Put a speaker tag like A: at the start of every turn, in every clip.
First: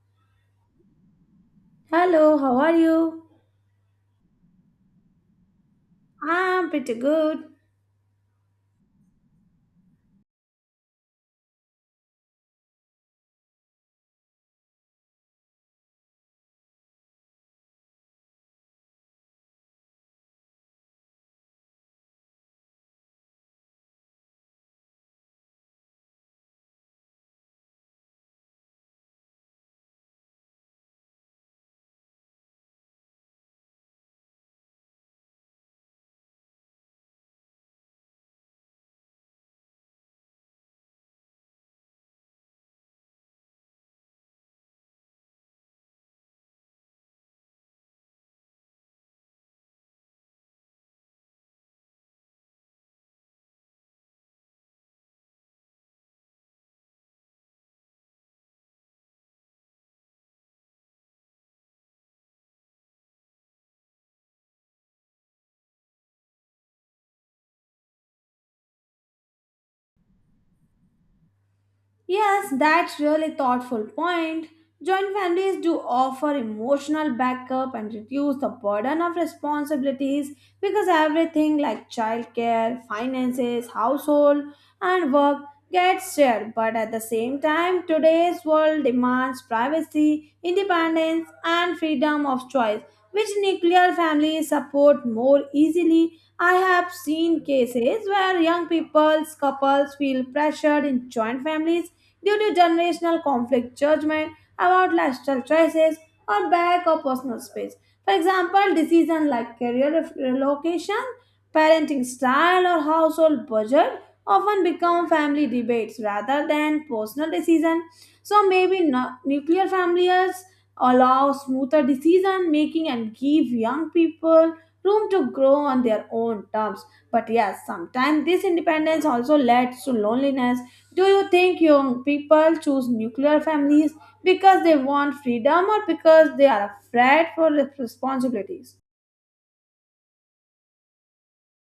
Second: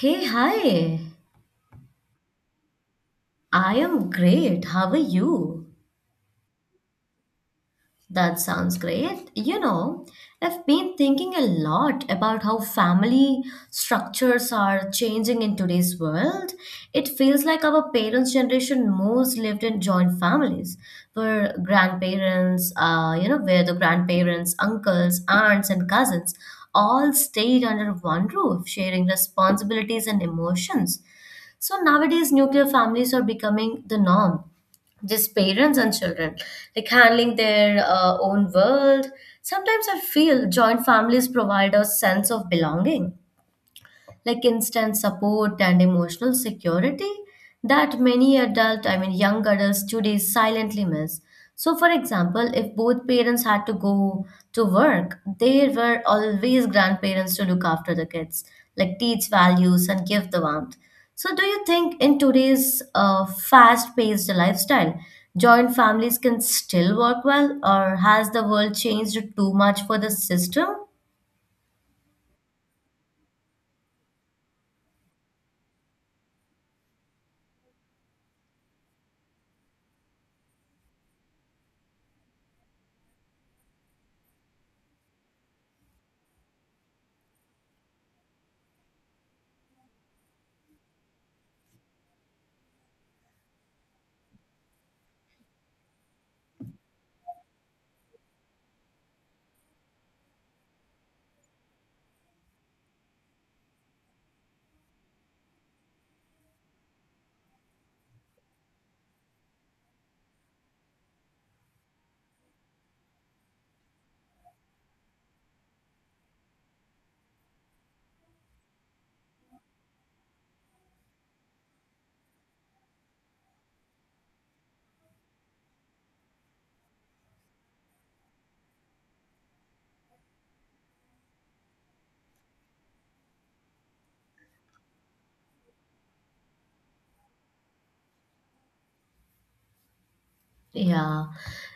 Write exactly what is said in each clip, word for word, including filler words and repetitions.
A: Hey, hi.
B: Hello, how are you?
A: I am great. How are you?
B: I'm pretty good.
A: That sounds great. You know, I've been thinking a lot about how family structures are changing in today's world. It feels like our parents' generation most lived in joint families, where grandparents, uh, you know, where the grandparents, uncles, aunts, and cousins all stayed under one roof, sharing responsibilities and emotions. So nowadays, nuclear families are becoming the norm. Just parents and children, like handling their uh, own world. Sometimes I feel joint families provide a sense of belonging, like instant support and emotional security that many adult I mean young adults today silently miss. So for example, if both parents had to go to work, there were always grandparents to look after the kids, like teach values and give the warmth. So do you think in today's uh, fast paced lifestyle joint families can still work well, or has the world changed too much for the system?
B: Yes, that's really thoughtful point. Joint families do offer emotional backup and reduce the burden of responsibilities because everything like childcare, finances, household, and work gets shared. But at the same time, today's world demands privacy, independence, and freedom of choice, which nuclear families support more easily. I have seen cases where young people's couples feel pressured in joint families due to generational conflict, judgment about lifestyle choices, or lack of personal space. For example, decisions like career ref- relocation, parenting style, or household budget often become family debates rather than personal decisions. So maybe nu- nuclear families allow smoother decision making and give young people room to grow on their own terms. But yes, sometimes this independence also leads to loneliness. Do you think young people choose nuclear families because they want freedom or because they are afraid for responsibilities?
A: Yeah.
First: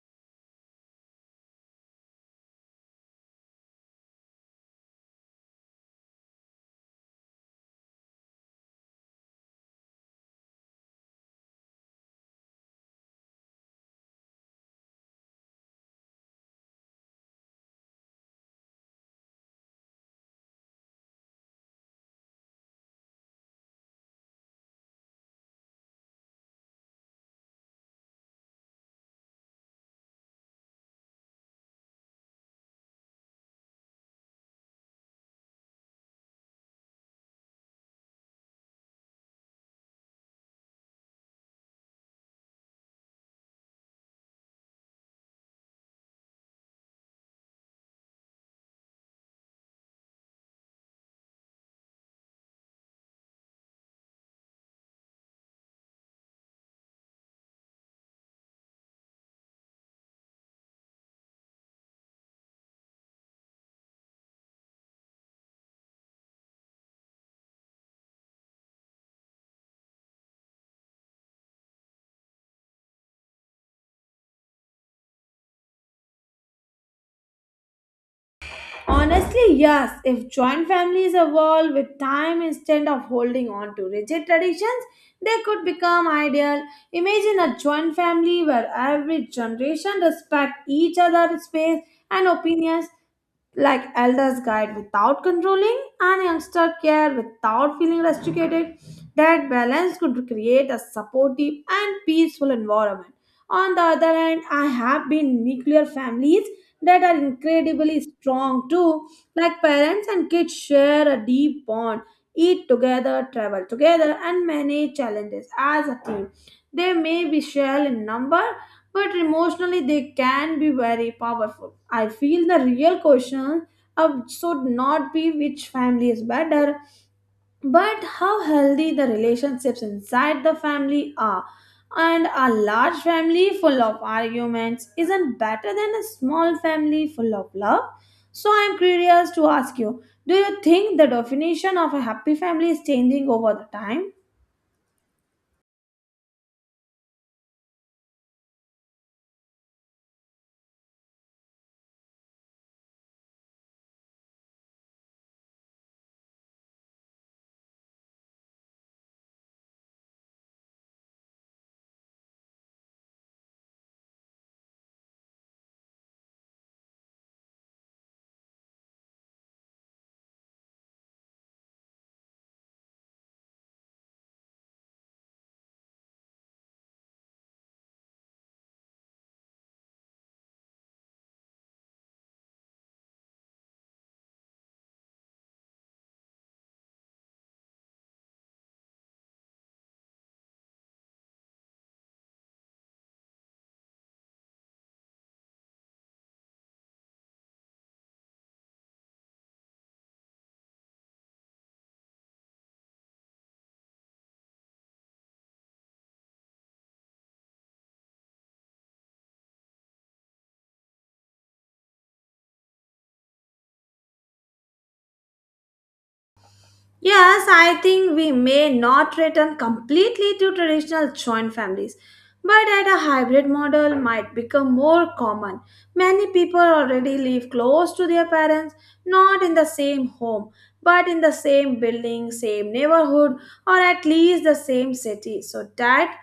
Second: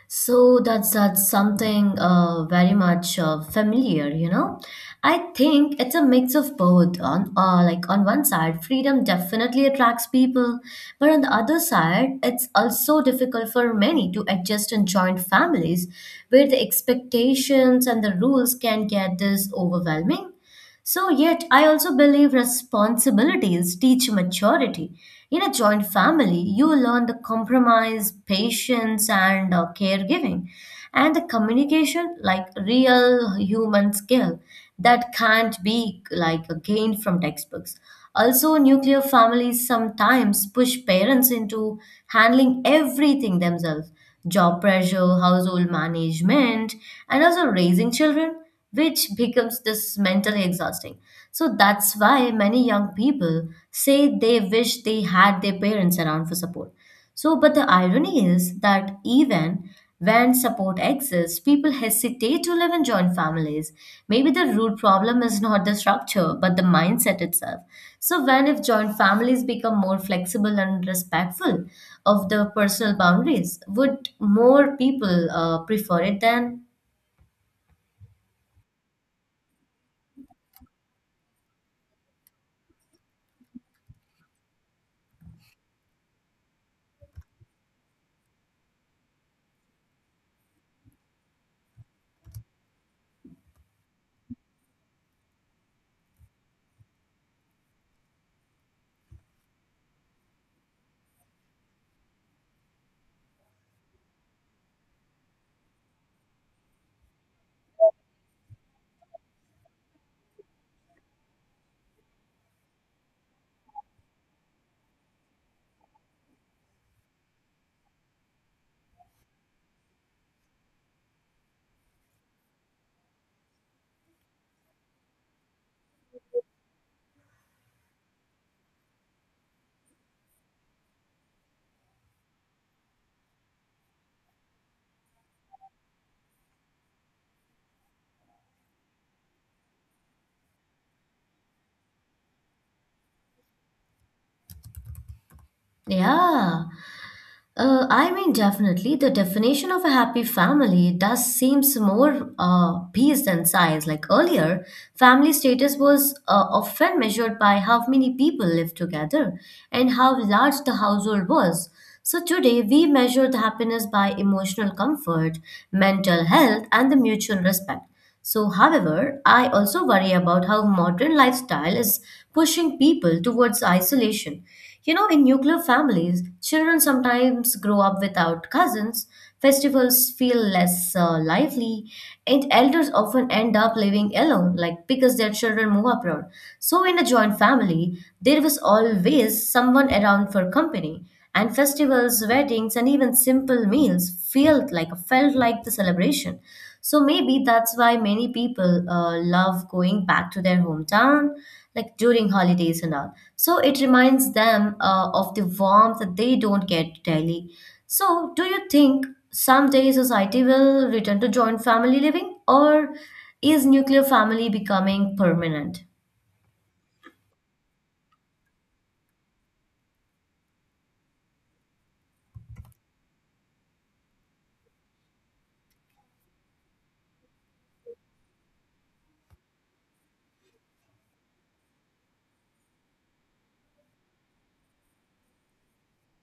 A: So that's that's something uh, very much uh, familiar, you know. I think it's a mix of both. On uh, like on one side, freedom definitely attracts people, but on the other side, it's also difficult for many to adjust and join families where the expectations and the rules can get this overwhelming. So, yet, I also believe responsibilities teach maturity. In a joint family, you learn the compromise, patience, and uh, caregiving, and the communication, like real human skill that can't be like gained from textbooks. Also, nuclear families sometimes push parents into handling everything themselves, job pressure, household management, and also raising children, which becomes this mentally exhausting. So that's why many young people say they wish they had their parents around for support. So, but the irony is that even when support exists, people hesitate to live in joint families. Maybe the root problem is not the structure, but the mindset itself. So, when if joint families become more flexible and respectful of the personal boundaries, would more people uh, prefer it then?
B: Honestly, yes. If joint families evolve with time instead of holding on to rigid traditions, they could become ideal. Imagine a joint family where every generation respects each other's space and opinions, like elders guide without controlling and youngster care without feeling restricted. That balance could create a supportive and peaceful environment. On the other hand, I have been nuclear families that are incredibly strong too, like parents and kids share a deep bond, eat together, travel together, and manage challenges as a team. They may be shared in number, but emotionally they can be very powerful. I feel the real question uh, should not be which family is better, but how healthy the relationships inside the family are. And a large family full of arguments isn't better than a small family full of love. So I'm curious to ask you, do you think the definition of a happy family is changing over the time?
A: Yeah. Uh, I mean, definitely, the definition of a happy family does seems more uh, peace than size. Like earlier, family status was uh, often measured by how many people lived together and how large the household was. So today, we measure the happiness by emotional comfort, mental health, and the mutual respect. So, however, I also worry about how modern lifestyle is pushing people towards isolation. You know, in nuclear families, children sometimes grow up without cousins, festivals feel less uh, lively, and elders often end up living alone, like because their children move abroad. So, in a joint family, there was always someone around for company, and festivals, weddings, and even simple meals felt like felt like the celebration. So maybe that's why many people uh, love going back to their hometown, like during holidays and all. So it reminds them uh, of the warmth that they don't get daily. So do you think someday society will return to joint family living, or is nuclear family becoming permanent?
B: Yes, I think we may not return completely to traditional joint families, but at a hybrid model might become more common. Many people already live close to their parents, not in the same home, but in the same building, same neighborhood, or at least the same city. So that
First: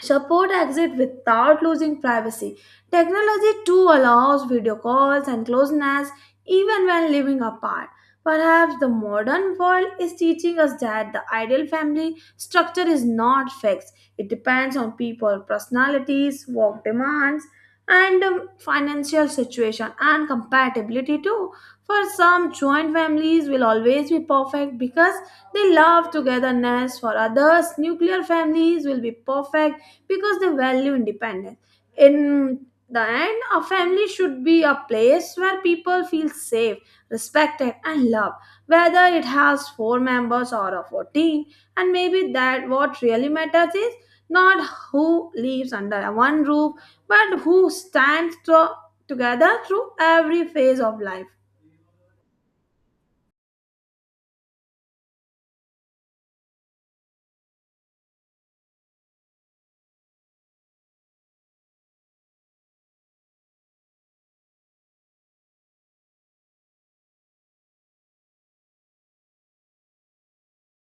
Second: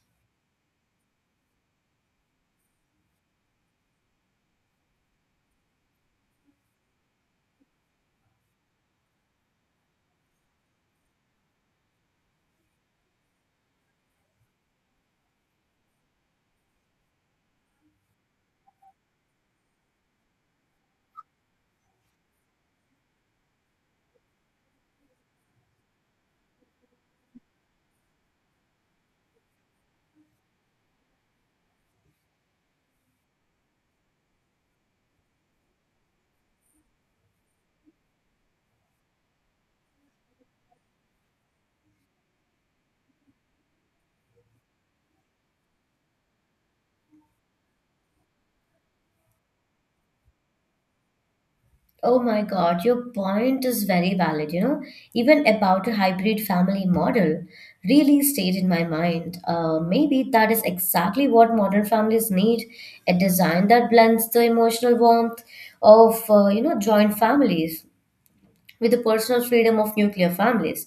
B: support exit without losing privacy. Technology too allows video calls and closeness even when living apart. Perhaps the modern world is teaching us that the ideal family structure is not fixed. It depends on people, personalities, work demands, and um, financial situation and compatibility too. For some, joint families will always be perfect because they love togetherness. For others, nuclear families will be perfect because they value independence. In the end, a family should be a place where people feel safe, respected, and loved, whether it has four members or a fourteen. And maybe that what really matters is not who lives under one roof, but who stands to- together through every phase of life.
A: Oh my God, your point is very valid, you know. Even about a hybrid family model really stayed in my mind. Uh, maybe that is exactly what modern families need, a design that blends the emotional warmth of, uh, you know, joint families with the personal freedom of nuclear families.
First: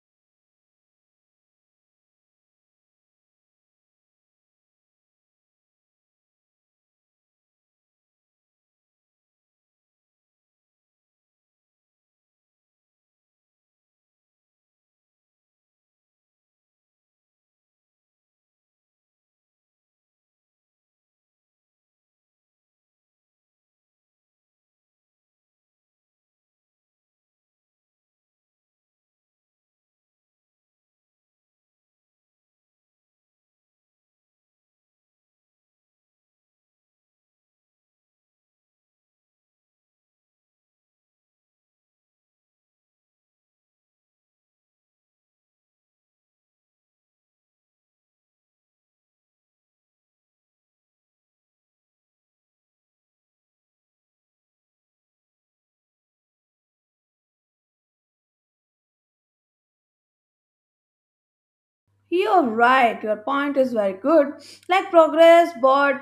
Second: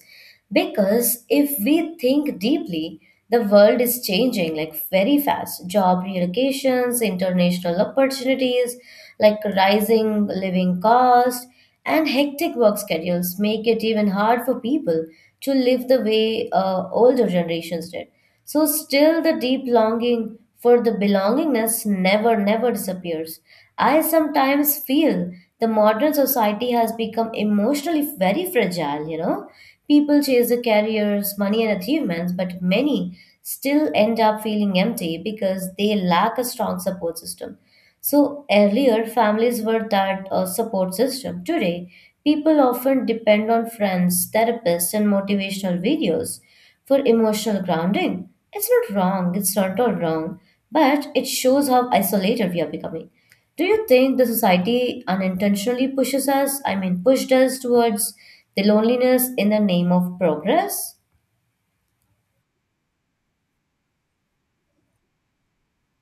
A: Because if we think deeply, the world is changing like very fast. Job relocations, international opportunities, like rising living cost, and hectic work schedules make it even hard for people to live the way uh, older generations did. So still the deep longing for the belongingness never, never disappears. I sometimes feel the modern society has become emotionally very fragile, you know. People chase the careers, money and achievements, but many still end up feeling empty because they lack a strong support system. So earlier, families were that uh, support system. Today, people often depend on friends, therapists, and motivational videos for emotional grounding. It's not wrong, it's not all wrong, but it shows how isolated we are becoming. Do you think the society unintentionally pushes us, I mean, pushed us towards the loneliness in the name of progress?
B: You're right. Your point is very good. Like progress, but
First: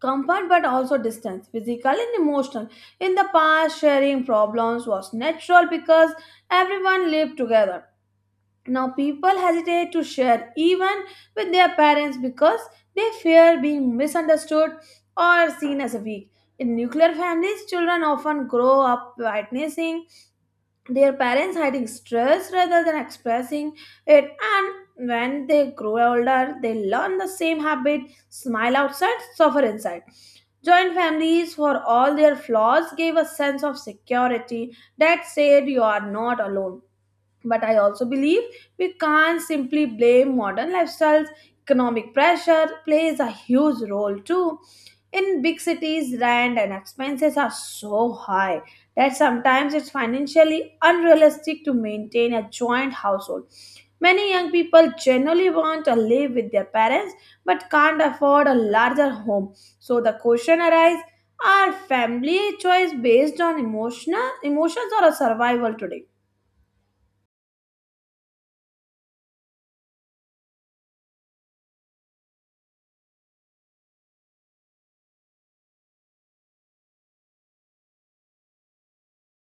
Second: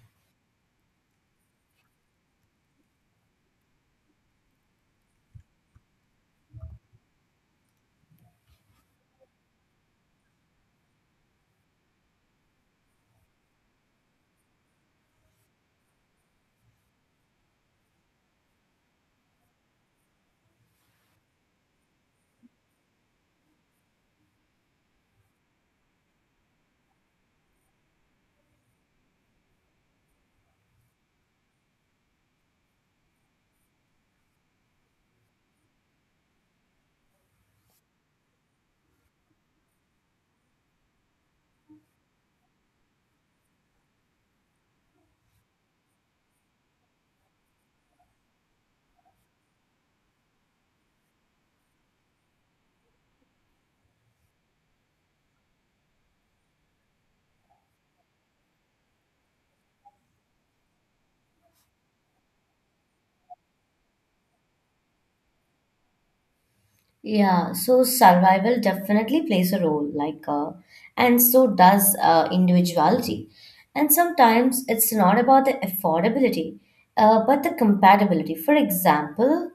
B: comfort, but also distance, physical and emotional. In the past, sharing problems was natural because everyone lived together. Now people hesitate to share even with their parents because they fear being misunderstood or seen as weak. In nuclear families, children often grow up witnessing their parents hiding stress rather than expressing it, and when they grow older they learn the same habit, smile outside, suffer inside. Joint families, for all their flaws, gave a sense of security that said you are not alone. But I also believe we can't simply blame modern lifestyles. Economic pressure plays a huge role too. In big cities, rent and expenses are so high that sometimes it's financially unrealistic to maintain a joint household. Many young people generally want to live with their parents but can't afford a larger home. So the question arises, are family choice based on emotional emotions or a survival today?
A: Yeah, so survival definitely plays a role, like, uh, and so does uh, individuality. And sometimes it's not about the affordability, uh, but the compatibility. For example,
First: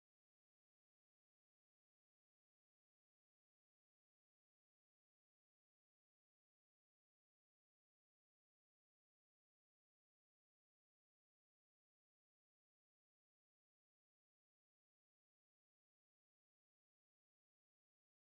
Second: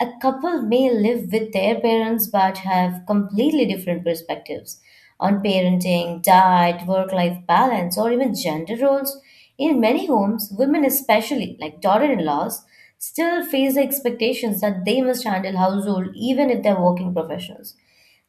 A: a couple may live with their parents but have completely different perspectives on parenting, diet, work life balance, or even gender roles. In many homes, women, especially like daughter in laws, still face the expectations that they must handle household even if they're working professionals.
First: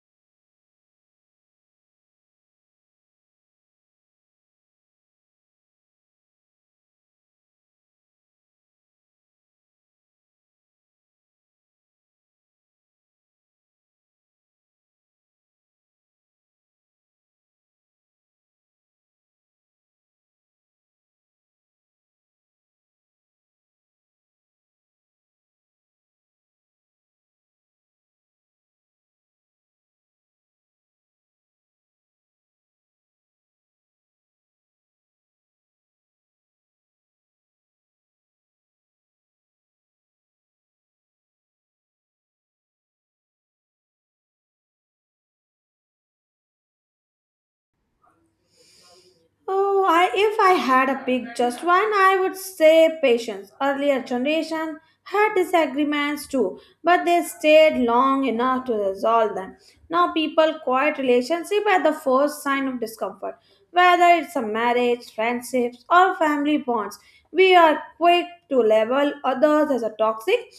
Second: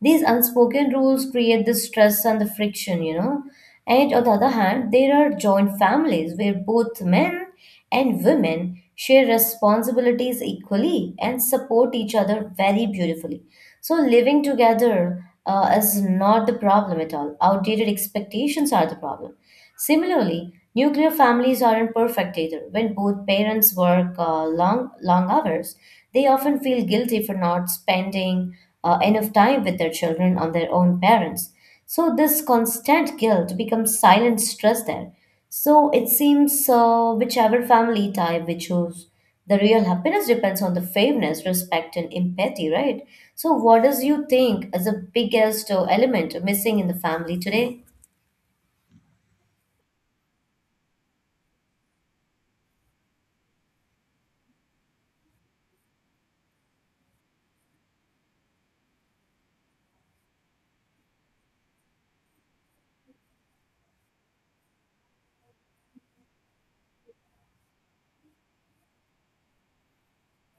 A: These unspoken rules create the stress and the friction, you know. And on the other hand, there are joint families where both men and women share responsibilities equally and support each other very beautifully. So, living together uh, is not the problem at all. Outdated expectations are the problem. Similarly, nuclear families aren't perfect either. When both parents work uh, long, long hours, they often feel guilty for not spending uh, enough time with their children on their own parents. So, this constant guilt becomes silent stress there. So, it seems uh, whichever family type we choose, the real happiness depends on the fairness, respect, and empathy, right? So, what does you think is the biggest uh, element missing in the family today?
B: Oh, I, if I had a pick just one, I would say patience. Earlier generation had disagreements too, but they stayed long enough to resolve them. Now people quiet relationship at the first sign of discomfort. Whether it's a marriage, friendships, or family bonds, we are quick to label others as a toxic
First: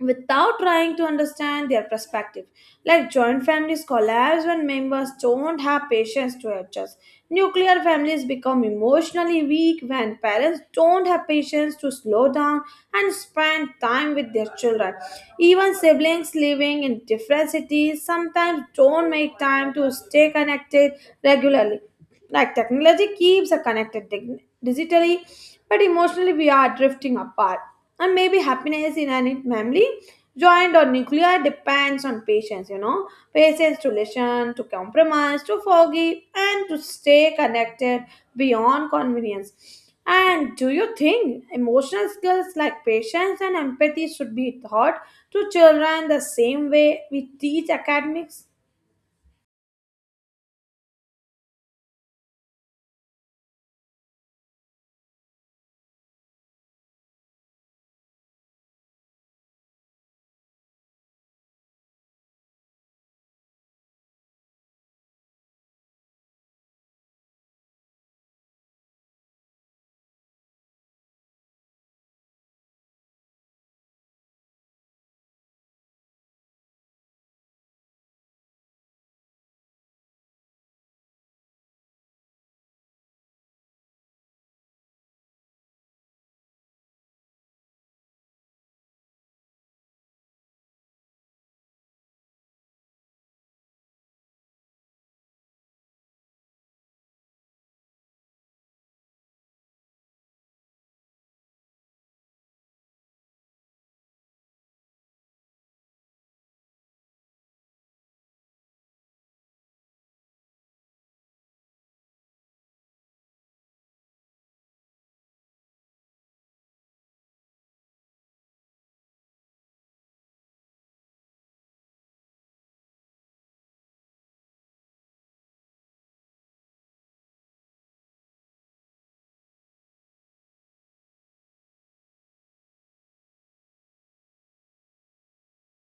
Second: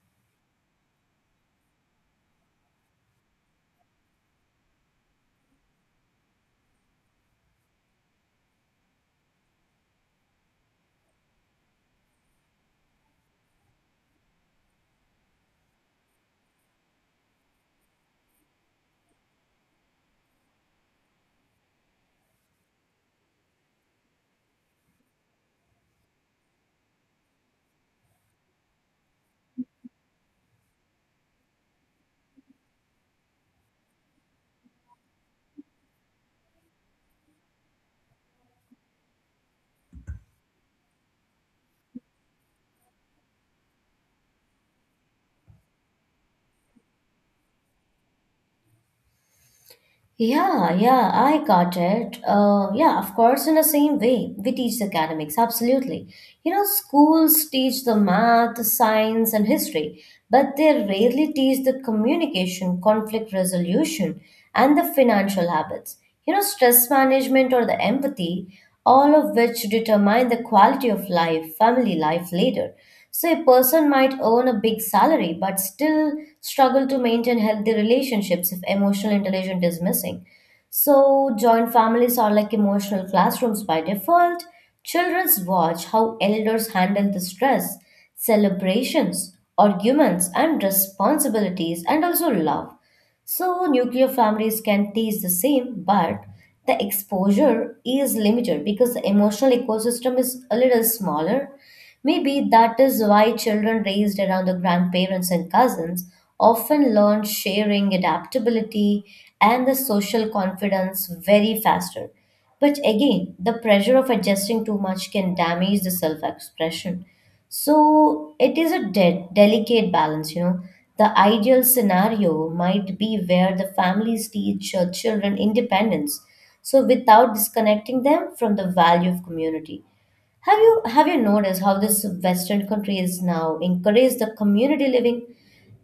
B: without trying to understand their perspective. Like joint families collapse when members don't have patience to adjust. Nuclear families become emotionally weak when parents don't have patience to slow down and spend time with their children. Even siblings living in different cities sometimes don't make time to stay connected regularly, like technology keeps us connected dig- digitally, but emotionally we are drifting apart. And maybe happiness in an family, joint or nuclear, depends on patience, you know. Patience to listen, to compromise, to forgive, and to stay connected beyond convenience. And do you think emotional skills like patience and empathy should be taught to children the same way we teach academics?
A: Yeah, yeah, I got it. Uh, yeah, of course, in the same way, we teach the academics, absolutely. You know, schools teach the math, science, and history, but they rarely teach the communication, conflict resolution, and the financial habits. You know, stress management or the empathy, all of which determine the quality of life, family life later. So, a person might earn a big salary but still struggle to maintain healthy relationships if emotional intelligence is missing. So, joint families are like emotional classrooms by default. Childrens watch how elders handle the stress, celebrations, arguments, and responsibilities, and also love. So nuclear families can teach the same, but the exposure is limited because the emotional ecosystem is a little smaller. Maybe that is why children raised around the grandparents and cousins often learn sharing, adaptability, and the social confidence very faster. But again, the pressure of adjusting too much can damage the self expression. So it is a de- delicate balance, you know. The ideal scenario might be where the families teach uh, children independence, so without disconnecting them from the value of community. Have you have you noticed how this Western countries now encourage the community living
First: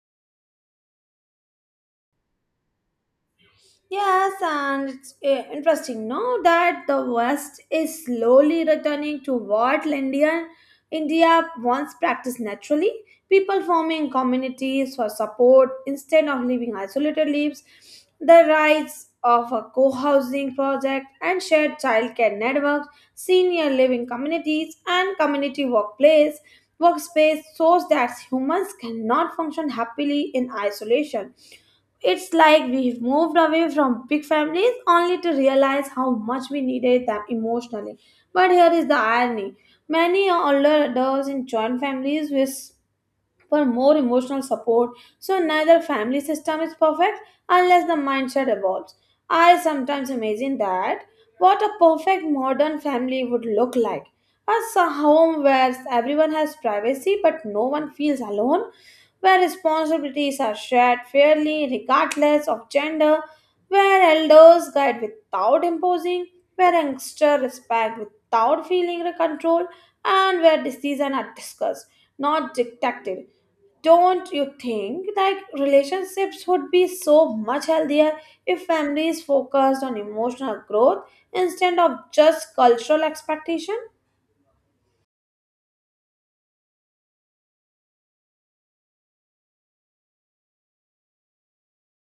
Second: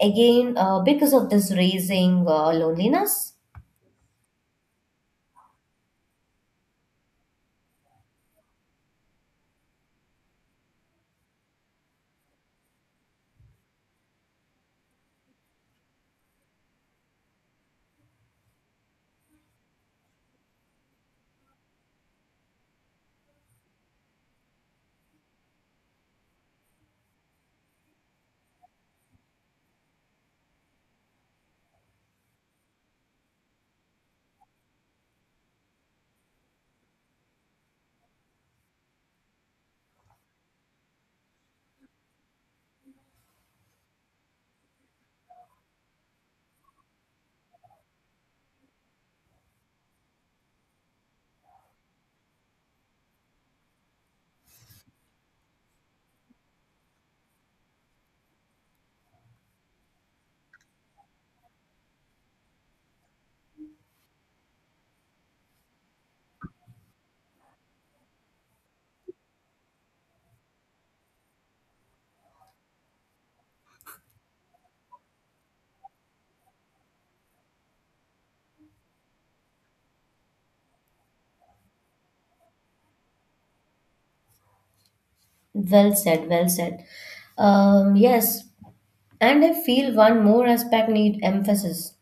A: again uh, because of this raising uh, loneliness?
B: Yes, and it's uh, interesting, no, that the West is slowly returning to what Indian India once practiced naturally. People forming communities for support instead of living isolated lives, the rise of a co-housing project and shared childcare networks, senior living communities, and community workplace workspace shows that humans cannot function happily in isolation. It's like we've moved away from big families only to realize how much we needed them emotionally. But here is the irony, many older adults in joint families with for more emotional support. So neither family system is perfect unless the mindset evolves. I sometimes imagine that what a perfect modern family would look like. As a home where everyone has privacy but no one feels alone, where responsibilities are shared fairly regardless of gender, where elders guide without imposing, where youngsters respect without feeling controlled, and where decisions are discussed, not dictated. Don't you think that relationships would be so much healthier if families focused on emotional growth instead of just cultural expectation?
A: Well said, well said. Um, yes, and I feel one more aspect need emphasis,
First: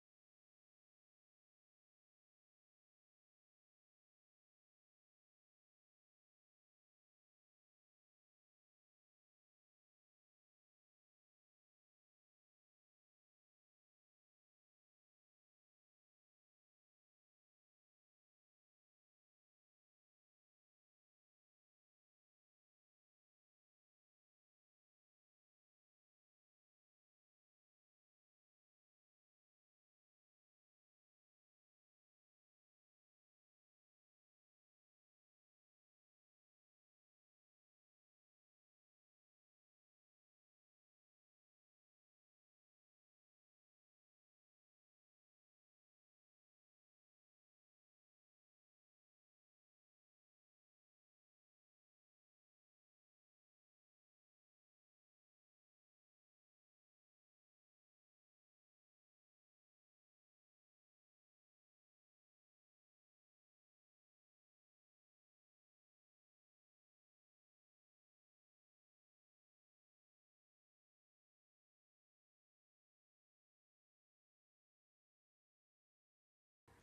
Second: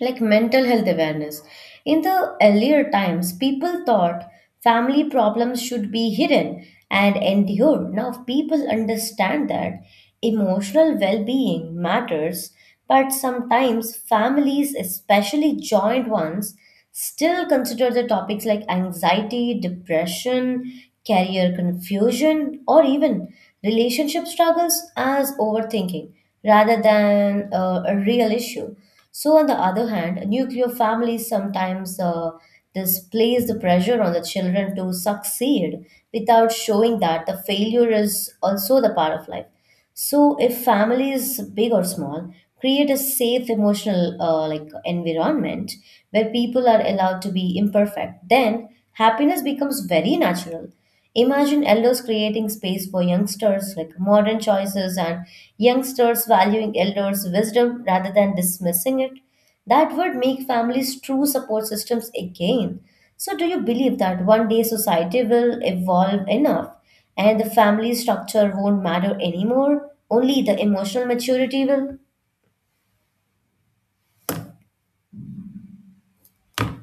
A: like mental health awareness. In the earlier times, people thought family problems should be hidden and endured. Now, people understand that emotional well being matters, but sometimes families, especially joint ones, still consider the topics like anxiety, depression, career confusion, or even relationship struggles as overthinking rather than uh, a real issue. So, on the other hand, nuclear families sometimes uh, displays the pressure on the children to succeed without showing that the failure is also the part of life. So, if families, big or small, create a safe emotional uh, like environment where people are allowed to be imperfect, then happiness becomes very natural. Imagine elders creating space for youngsters, like modern choices, and youngsters valuing elders' wisdom rather than dismissing it. That would make families true support systems again. So, do you believe that one day society will evolve enough and the family structure won't matter anymore? Only the emotional maturity will?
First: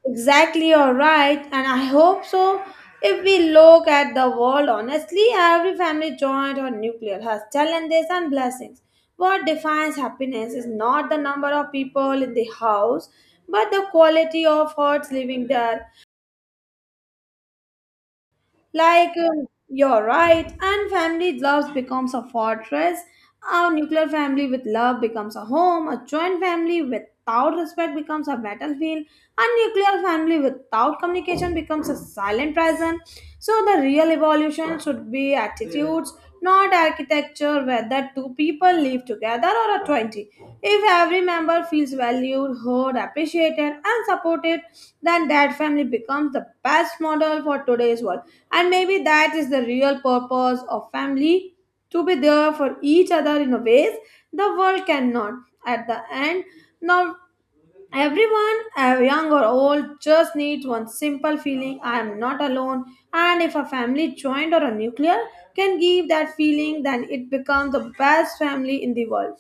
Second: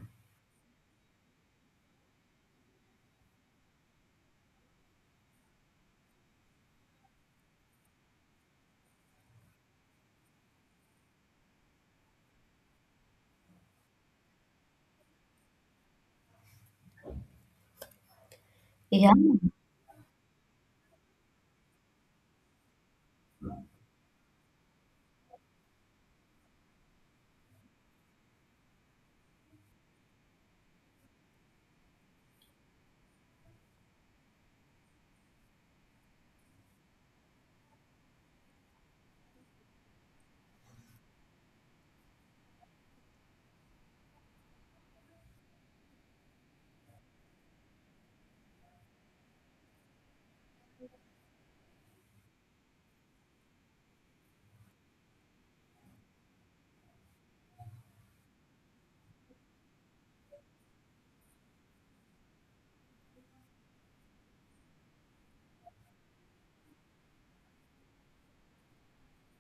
B: Exactly, you're right, and I hope so. If we look at the world honestly, every family joint or nuclear has challenges and blessings. What defines happiness is not the number of people in the house, but the quality of hearts living there.
A: Yeah.
B: Like um, you're right, and family love becomes a fortress. A nuclear family with love becomes a home. A joint family without respect becomes a battlefield. A nuclear family without communication becomes a silent prison. So the real evolution should be attitudes, not architecture. Whether two people live together or a twenty. If every member feels valued, heard, appreciated, and supported, then that family becomes the best model for today's world. And maybe that is the real purpose of family, to be there for each other in a ways the world cannot. At the end, now everyone, uh, young or old, just needs one simple feeling, I am not alone. And if a family joint or a nuclear can give that feeling, then it becomes the best family in the world.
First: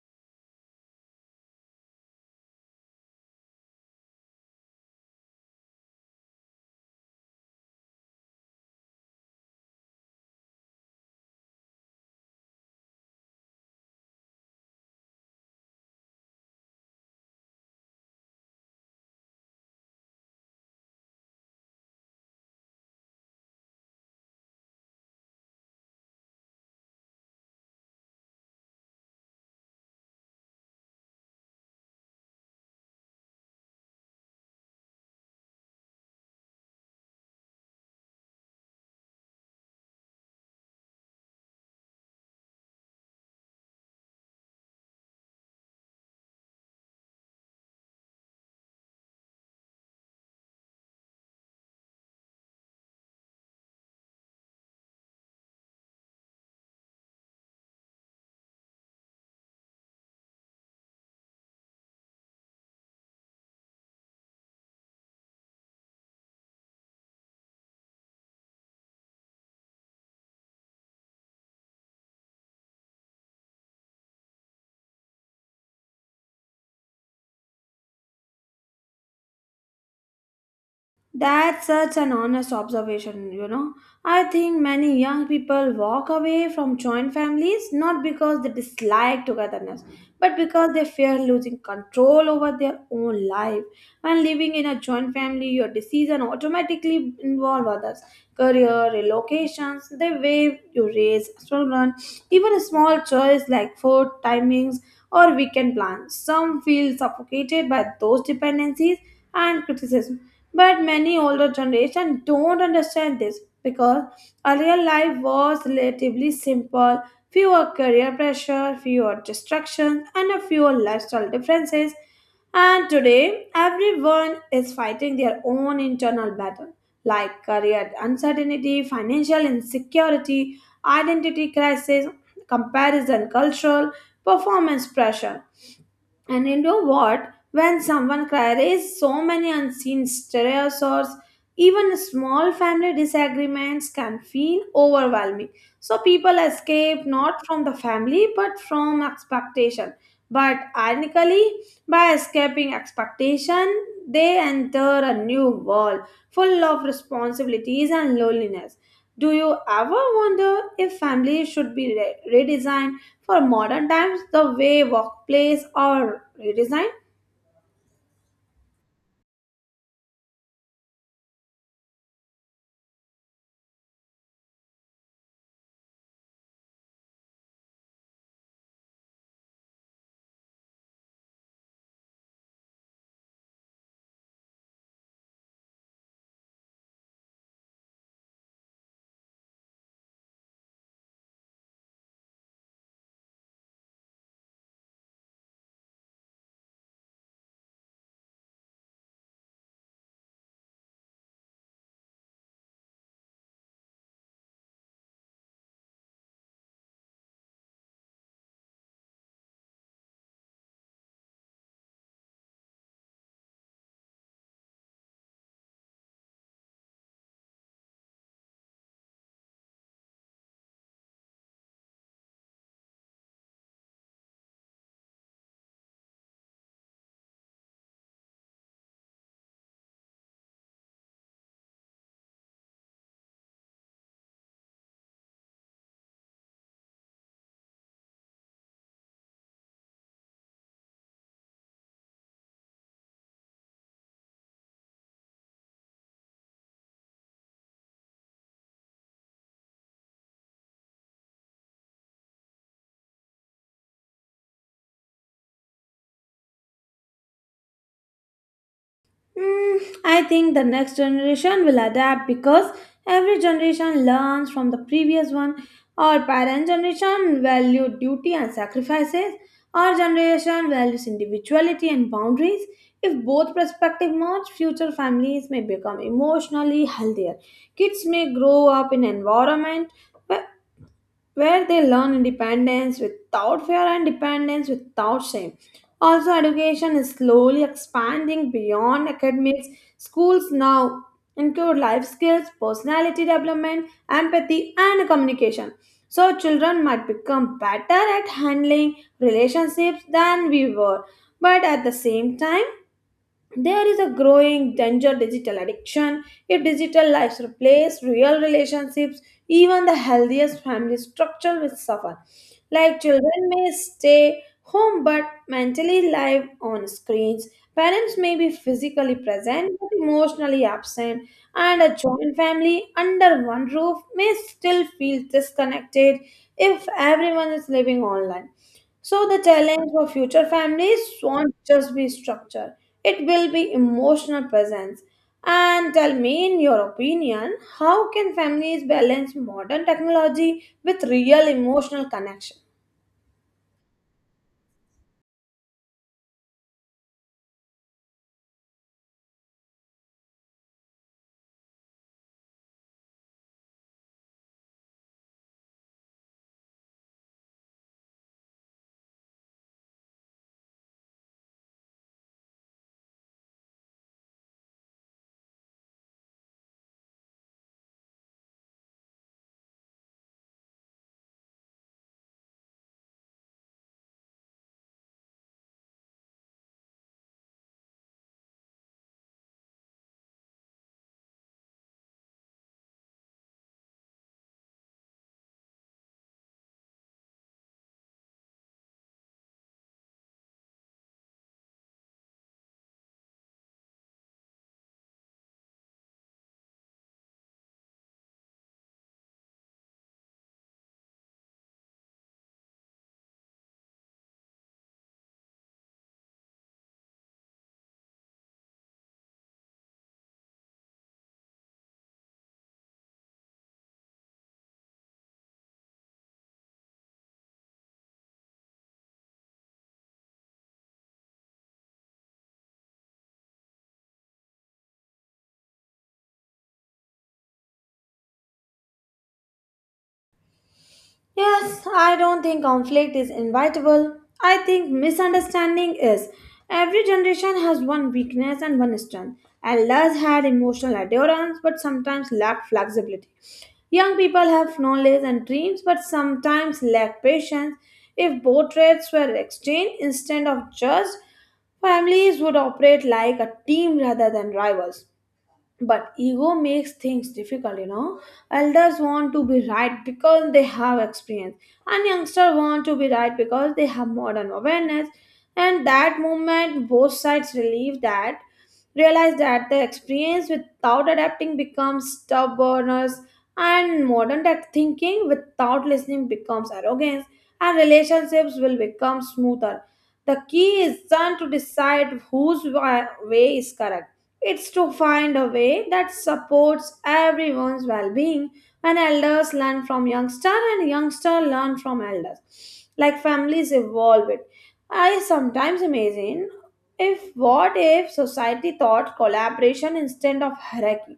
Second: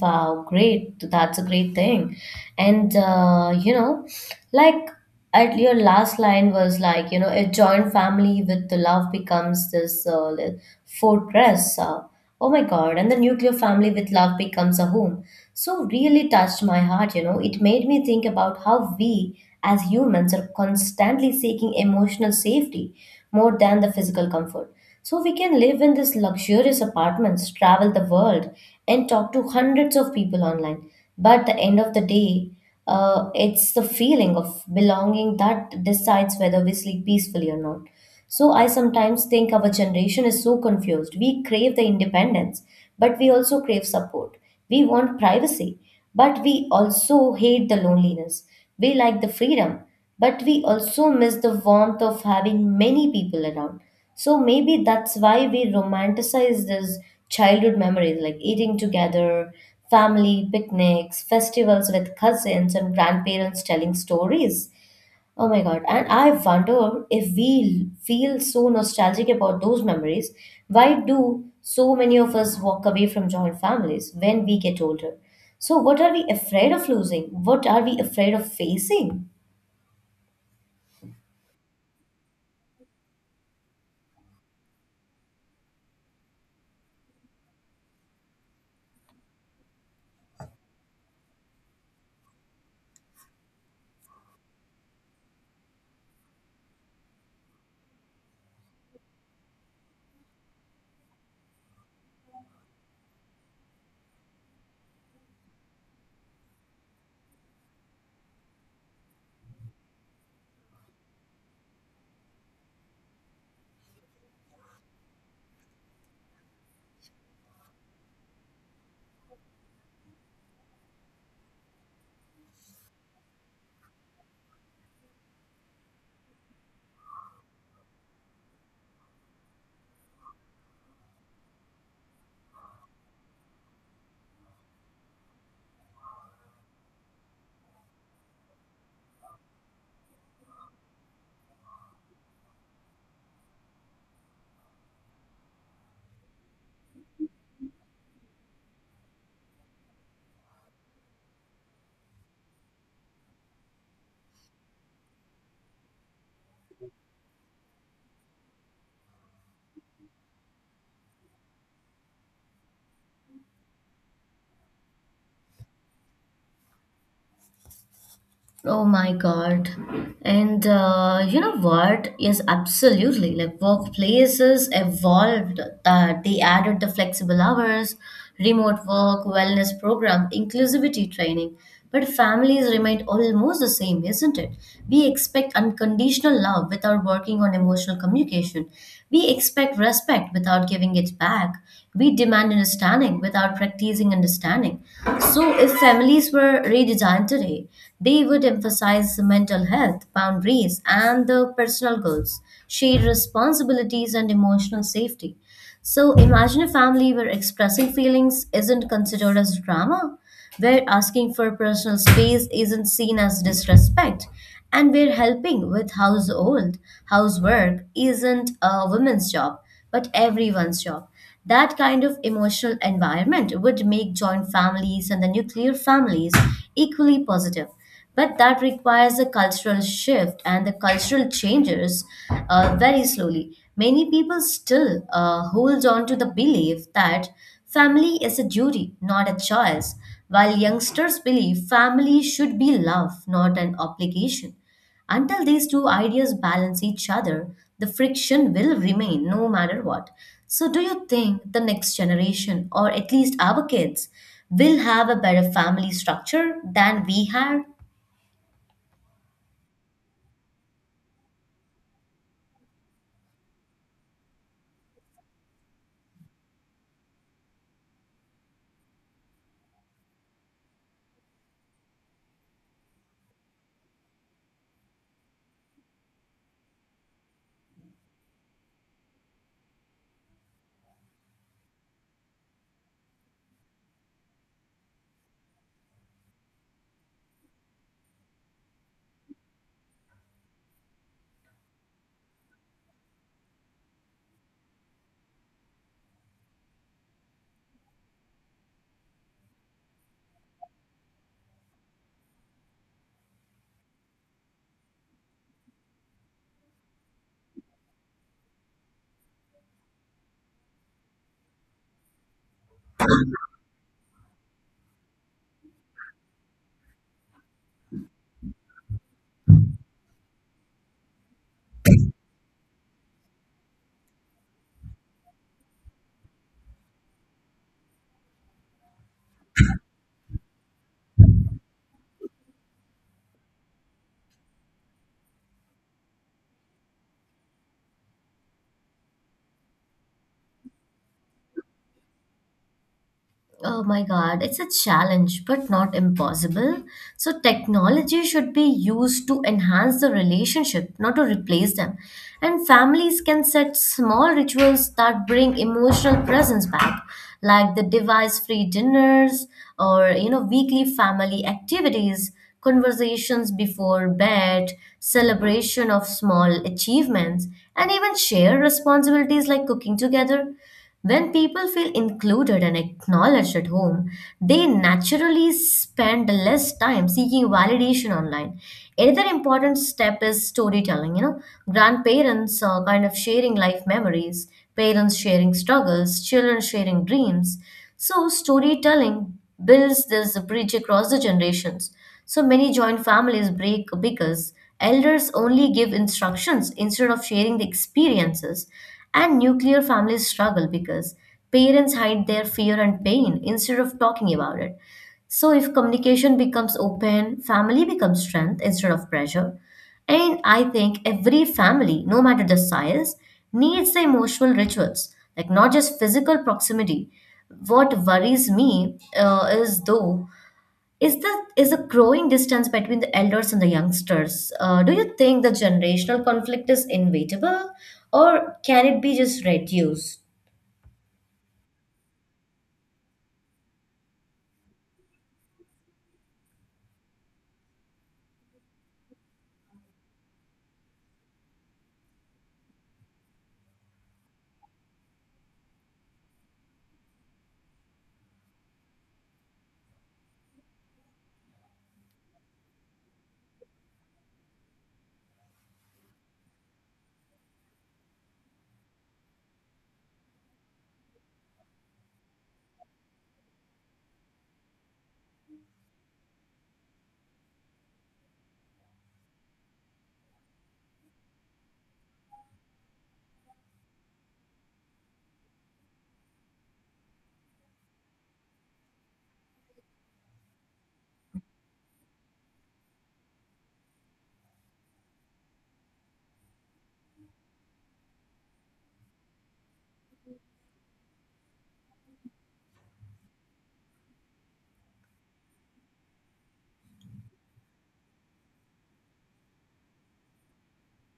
A: Wow, great. That's a great thing. And, uh, you know, like at your last line was like, you know, a joint family with the love becomes this uh, li- fortress. Uh, oh my God. And the nuclear family with love becomes a home. So, really touched my heart, you know. It made me think about how we as humans are constantly seeking emotional safety more than the physical comfort. So we can live in these luxurious apartments, travel the world, and talk to hundreds of people online. But the end of the day, uh, it's the feeling of belonging that decides whether we sleep peacefully or not. So I sometimes think our generation is so confused. We crave the independence, but we also crave support. We want privacy, but we also hate the loneliness. We like the freedom, but we also miss the warmth of having many people around. So maybe that's why we romanticize these childhood memories, like eating together, family picnics, festivals with cousins and grandparents telling stories. Oh my god, and I wonder if we feel so nostalgic about those memories, why do so many of us walk away from joint families when we get older? So, what are we afraid of losing? What are we afraid of facing?
B: That's such an honest observation, you know. I think many young people walk away from joint families not because they dislike togetherness, but because they fear losing control over their own life. When living in a joint family, your decisions automatically involve others. Career, relocations, the way you raise children, even small choices like food, timings, or weekend plans. Some feel suffocated by those dependencies and criticism, but many older generation don't understand this because earlier life was relatively simple, fewer career pressure, fewer distractions, and a fewer lifestyle differences. And today, everyone is fighting their own internal battle, like career uncertainty, financial insecurity, identity crisis, comparison cultural, performance pressure. And you know what? When someone carries so many unseen stressors. Even small family disagreements can feel overwhelming. So people escape not from the family but from expectation. But ironically, by escaping expectation, they enter a new world full of responsibilities and loneliness. Do you ever wonder if families should be re- redesigned for modern times the way workplace are redesigned?
A: Oh my God. And uh, you know what? Yes, absolutely. Like workplaces evolved. Uh, they added the flexible hours, remote work, wellness program, inclusivity training. But families remain almost the same, isn't it? We expect unconditional love without working on emotional communication. We expect respect without giving it back. We demand understanding without practicing increasing understanding. So, if families were redesigned today, they would emphasize mental health, boundaries, and the personal goals, shared responsibilities, and emotional safety. So, imagine a family where expressing feelings isn't considered as drama where asking for personal space isn't seen as disrespect, and where helping with household housework isn't a woman's job but everyone's job. That kind of emotional environment would make joint families and the nuclear families equally positive but that requires a cultural shift, and the cultural changes uh, very slowly. Many people still uh, hold on to the belief that family is a duty, not a choice, while youngsters believe family should be love, not an obligation. Until these two ideas balance each other, the friction will remain no matter what. So, do you think the next generation, or at least our kids, will have a better family structure than we had?
B: Mm, I think the next generation will adapt because every generation learns from the previous one. Our parent generation valued duty and sacrifices. Our generation values individuality and boundaries. If both perspectives merge, future families may become emotionally healthier. Kids may grow up in an environment where where they learn independence without fear and dependence without shame. Also, education is slowly expanding beyond academics. Schools now include life skills, personality development, empathy, and communication. So, children might become better at handling relationships than we were, but at the same time, there is a growing danger digital addiction. If digital lives replace real relationships, even the healthiest family structure will suffer. Like children may stay home but mentally live on screens. Parents may be physically present but emotionally absent, and a joint family under one roof may still feel disconnected if everyone is living online. So the challenge for future families won't just be structure, it will be emotional presence. And tell me, in your opinion, how can families balance modern technology with real emotional connection?
A: Oh my God, it's a challenge, but not impossible. So, technology should be used to enhance the relationship, not to replace them. And families can set small rituals that bring emotional presence back, like the device-free dinners or, you know, weekly family activities, conversations before bed, celebration of small achievements, and even share responsibilities like cooking together. When people feel included and acknowledged at home, they naturally spend less time seeking validation online. Another important step is storytelling. You know, grandparents are kind of sharing life memories, parents sharing struggles, children sharing dreams. So, storytelling builds this bridge across the generations. So many joint families break because elders only give instructions instead of sharing the experiences, and nuclear families struggle because parents hide their fear and pain instead of talking about it. So, if communication becomes open, family becomes strength instead of pressure. And I think every family, no matter the size, needs the emotional rituals, like not just physical proximity. What worries me uh, is though is the is a growing distance between the elders and the youngsters. Uh, do you think the generational conflict is inevitable, or can it be just reduced?
B: Yes, I don't think conflict is inevitable. I think misunderstanding is. Every generation has one weakness and one strength. Elders had emotional endurance but sometimes lacked flexibility. Young people have knowledge and dreams but sometimes lack patience. If both traits were exchanged instead of just, families would operate like a team rather than rivals, but ego makes things difficult you know Elders want to be right because they have experience, and youngsters want to be right because they have modern awareness. And that movement, both sides relieve that realize that the experience without adapting becomes stubbornness, and modern tech thinking without listening becomes arrogance, and relationships will become smoother. The key isn't to decide whose wa- way is correct. It's to find a way that supports everyone's well-being, and elders learn from youngster and youngster learn from elders. Like families evolve it. I sometimes imagine, if what if society taught collaboration instead of hierarchy?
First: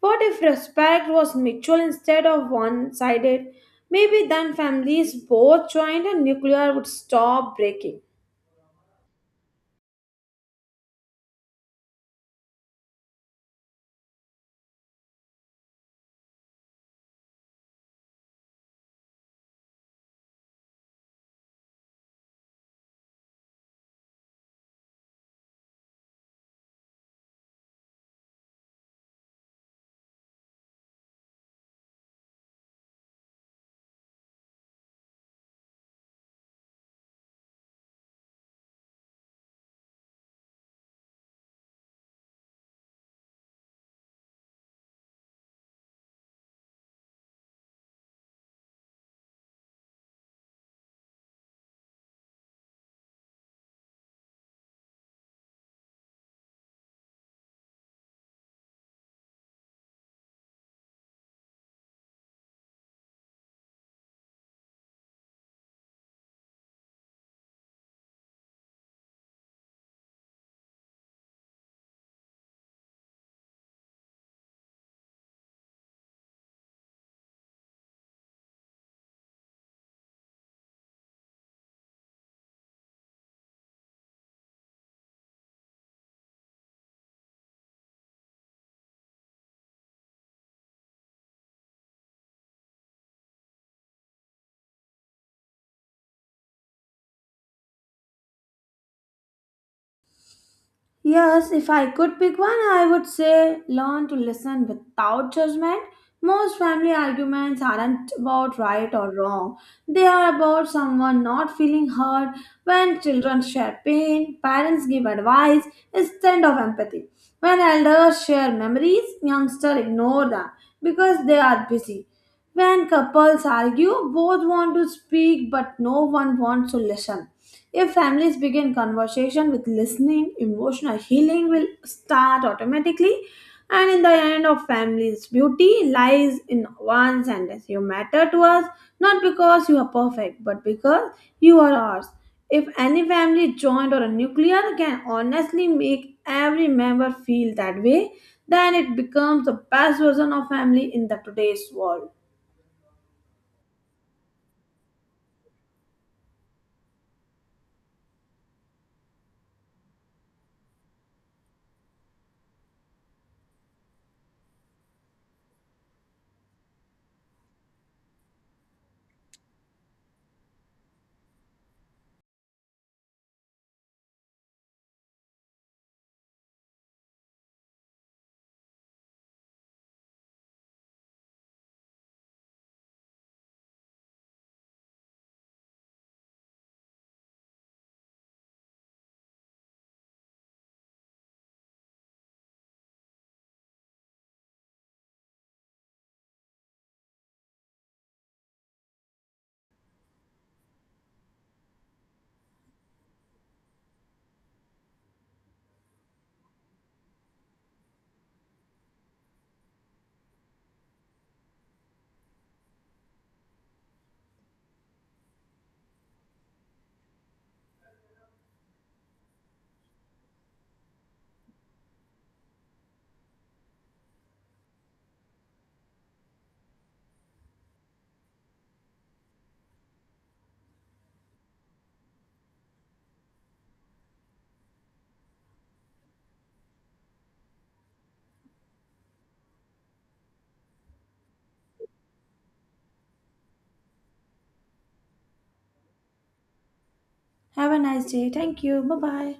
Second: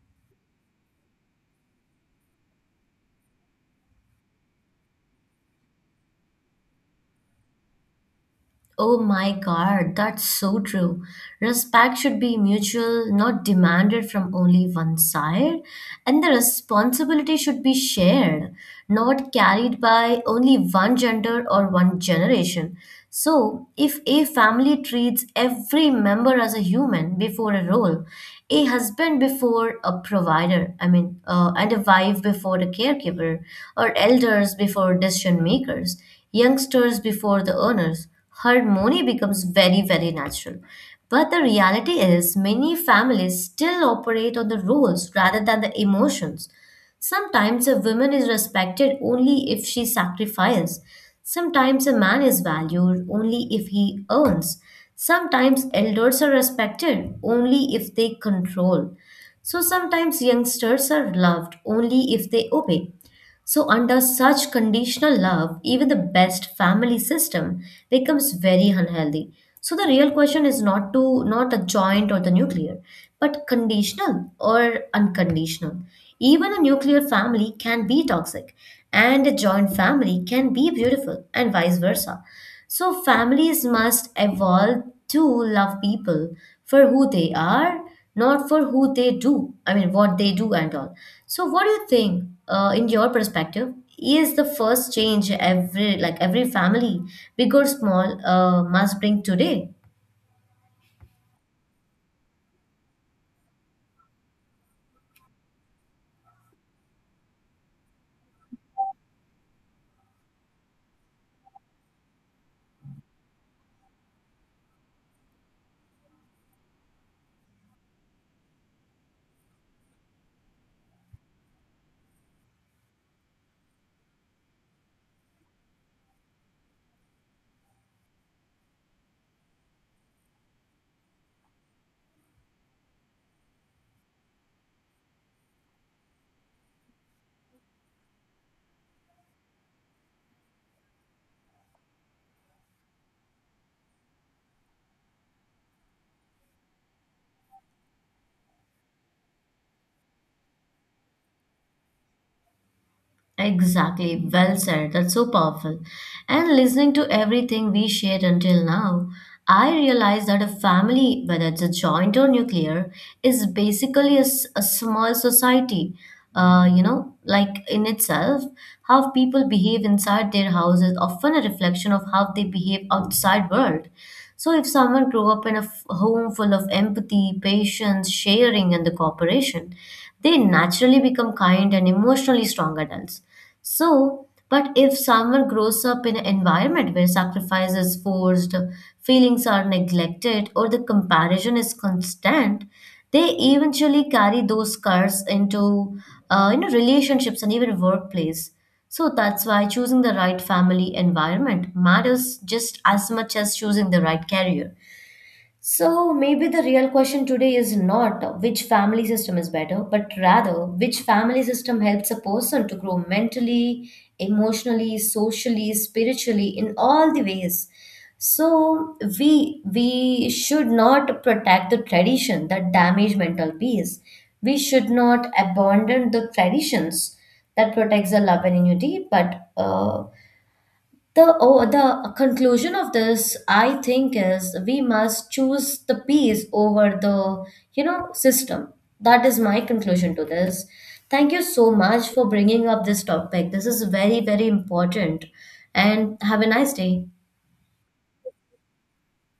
B: What if respect was mutual instead of one-sided? Maybe then families both joined and nuclear would stop breaking.
A: Oh my God, that's so true. Respect should be mutual, not demanded from only one side. And the responsibility should be shared, not carried by only one gender or one generation. So, if a family treats every member as a human before a role, a husband before a provider, I mean, uh, and a wife before a caregiver, or elders before decision makers, youngsters before the earners, harmony becomes very, very natural. But the reality is, many families still operate on the rules rather than the emotions. Sometimes a woman is respected only if she sacrifices. Sometimes a man is valued only if he earns. Sometimes elders are respected only if they control. So sometimes youngsters are loved only if they obey. So, under such conditional love, even the best family system becomes very unhealthy. So, the real question is not to not the joint or the nuclear, but conditional or unconditional. Even a nuclear family can be toxic, and a joint family can be beautiful, and vice versa. So, families must evolve to love people for who they are not for who they do, I mean, what they do and all. So, what do you think, uh, in your perspective, is the first change every like every family, big or small, uh, must bring today?
B: Yes, if I could pick one, I would say learn to listen without judgment. Most family arguments aren't about right or wrong. They are about someone not feeling heard. When children share pain, parents give advice instead of empathy. When elders share memories, youngsters ignore them because they are busy. When couples argue, both want to speak but no one wants to listen. If families begin conversation with listening, emotional healing will start automatically. And in the end of families, beauty lies in one sentence. You matter to us, not because you are perfect, but because you are ours. If any family joint or a nuclear can honestly make every member feel that way, then it becomes the best version of family in the today's world.
A: Exactly, well said. That's so powerful. And listening to everything we shared until now, I realized that a family, whether it's a joint or nuclear, is basically a, s- a small society, uh, you know, like in itself. How people behave inside their house is often a reflection of how they behave outside world. So if someone grew up in a f- home full of empathy, patience, sharing, and the cooperation, they naturally become kind and emotionally strong adults. So, but if someone grows up in an environment where sacrifice is forced, feelings are neglected, or the comparison is constant, they eventually carry those scars into uh, you know relationships and even workplace. So that's why choosing the right family environment matters just as much as choosing the right career. So maybe the real question today is not which family system is better, but rather which family system helps a person to grow mentally, emotionally, socially, spiritually in all the ways. So we we should not protect the tradition that damage mental peace. We should not abandon the traditions that protects the love and unity, but uh, the, oh, the conclusion of this, I think, is we must choose the peace over the, you know, system. That is my conclusion to this. Thank you so much for bringing up this topic. This is very, very important. And have a nice day.
B: Have a nice day. Thank you. Bye bye.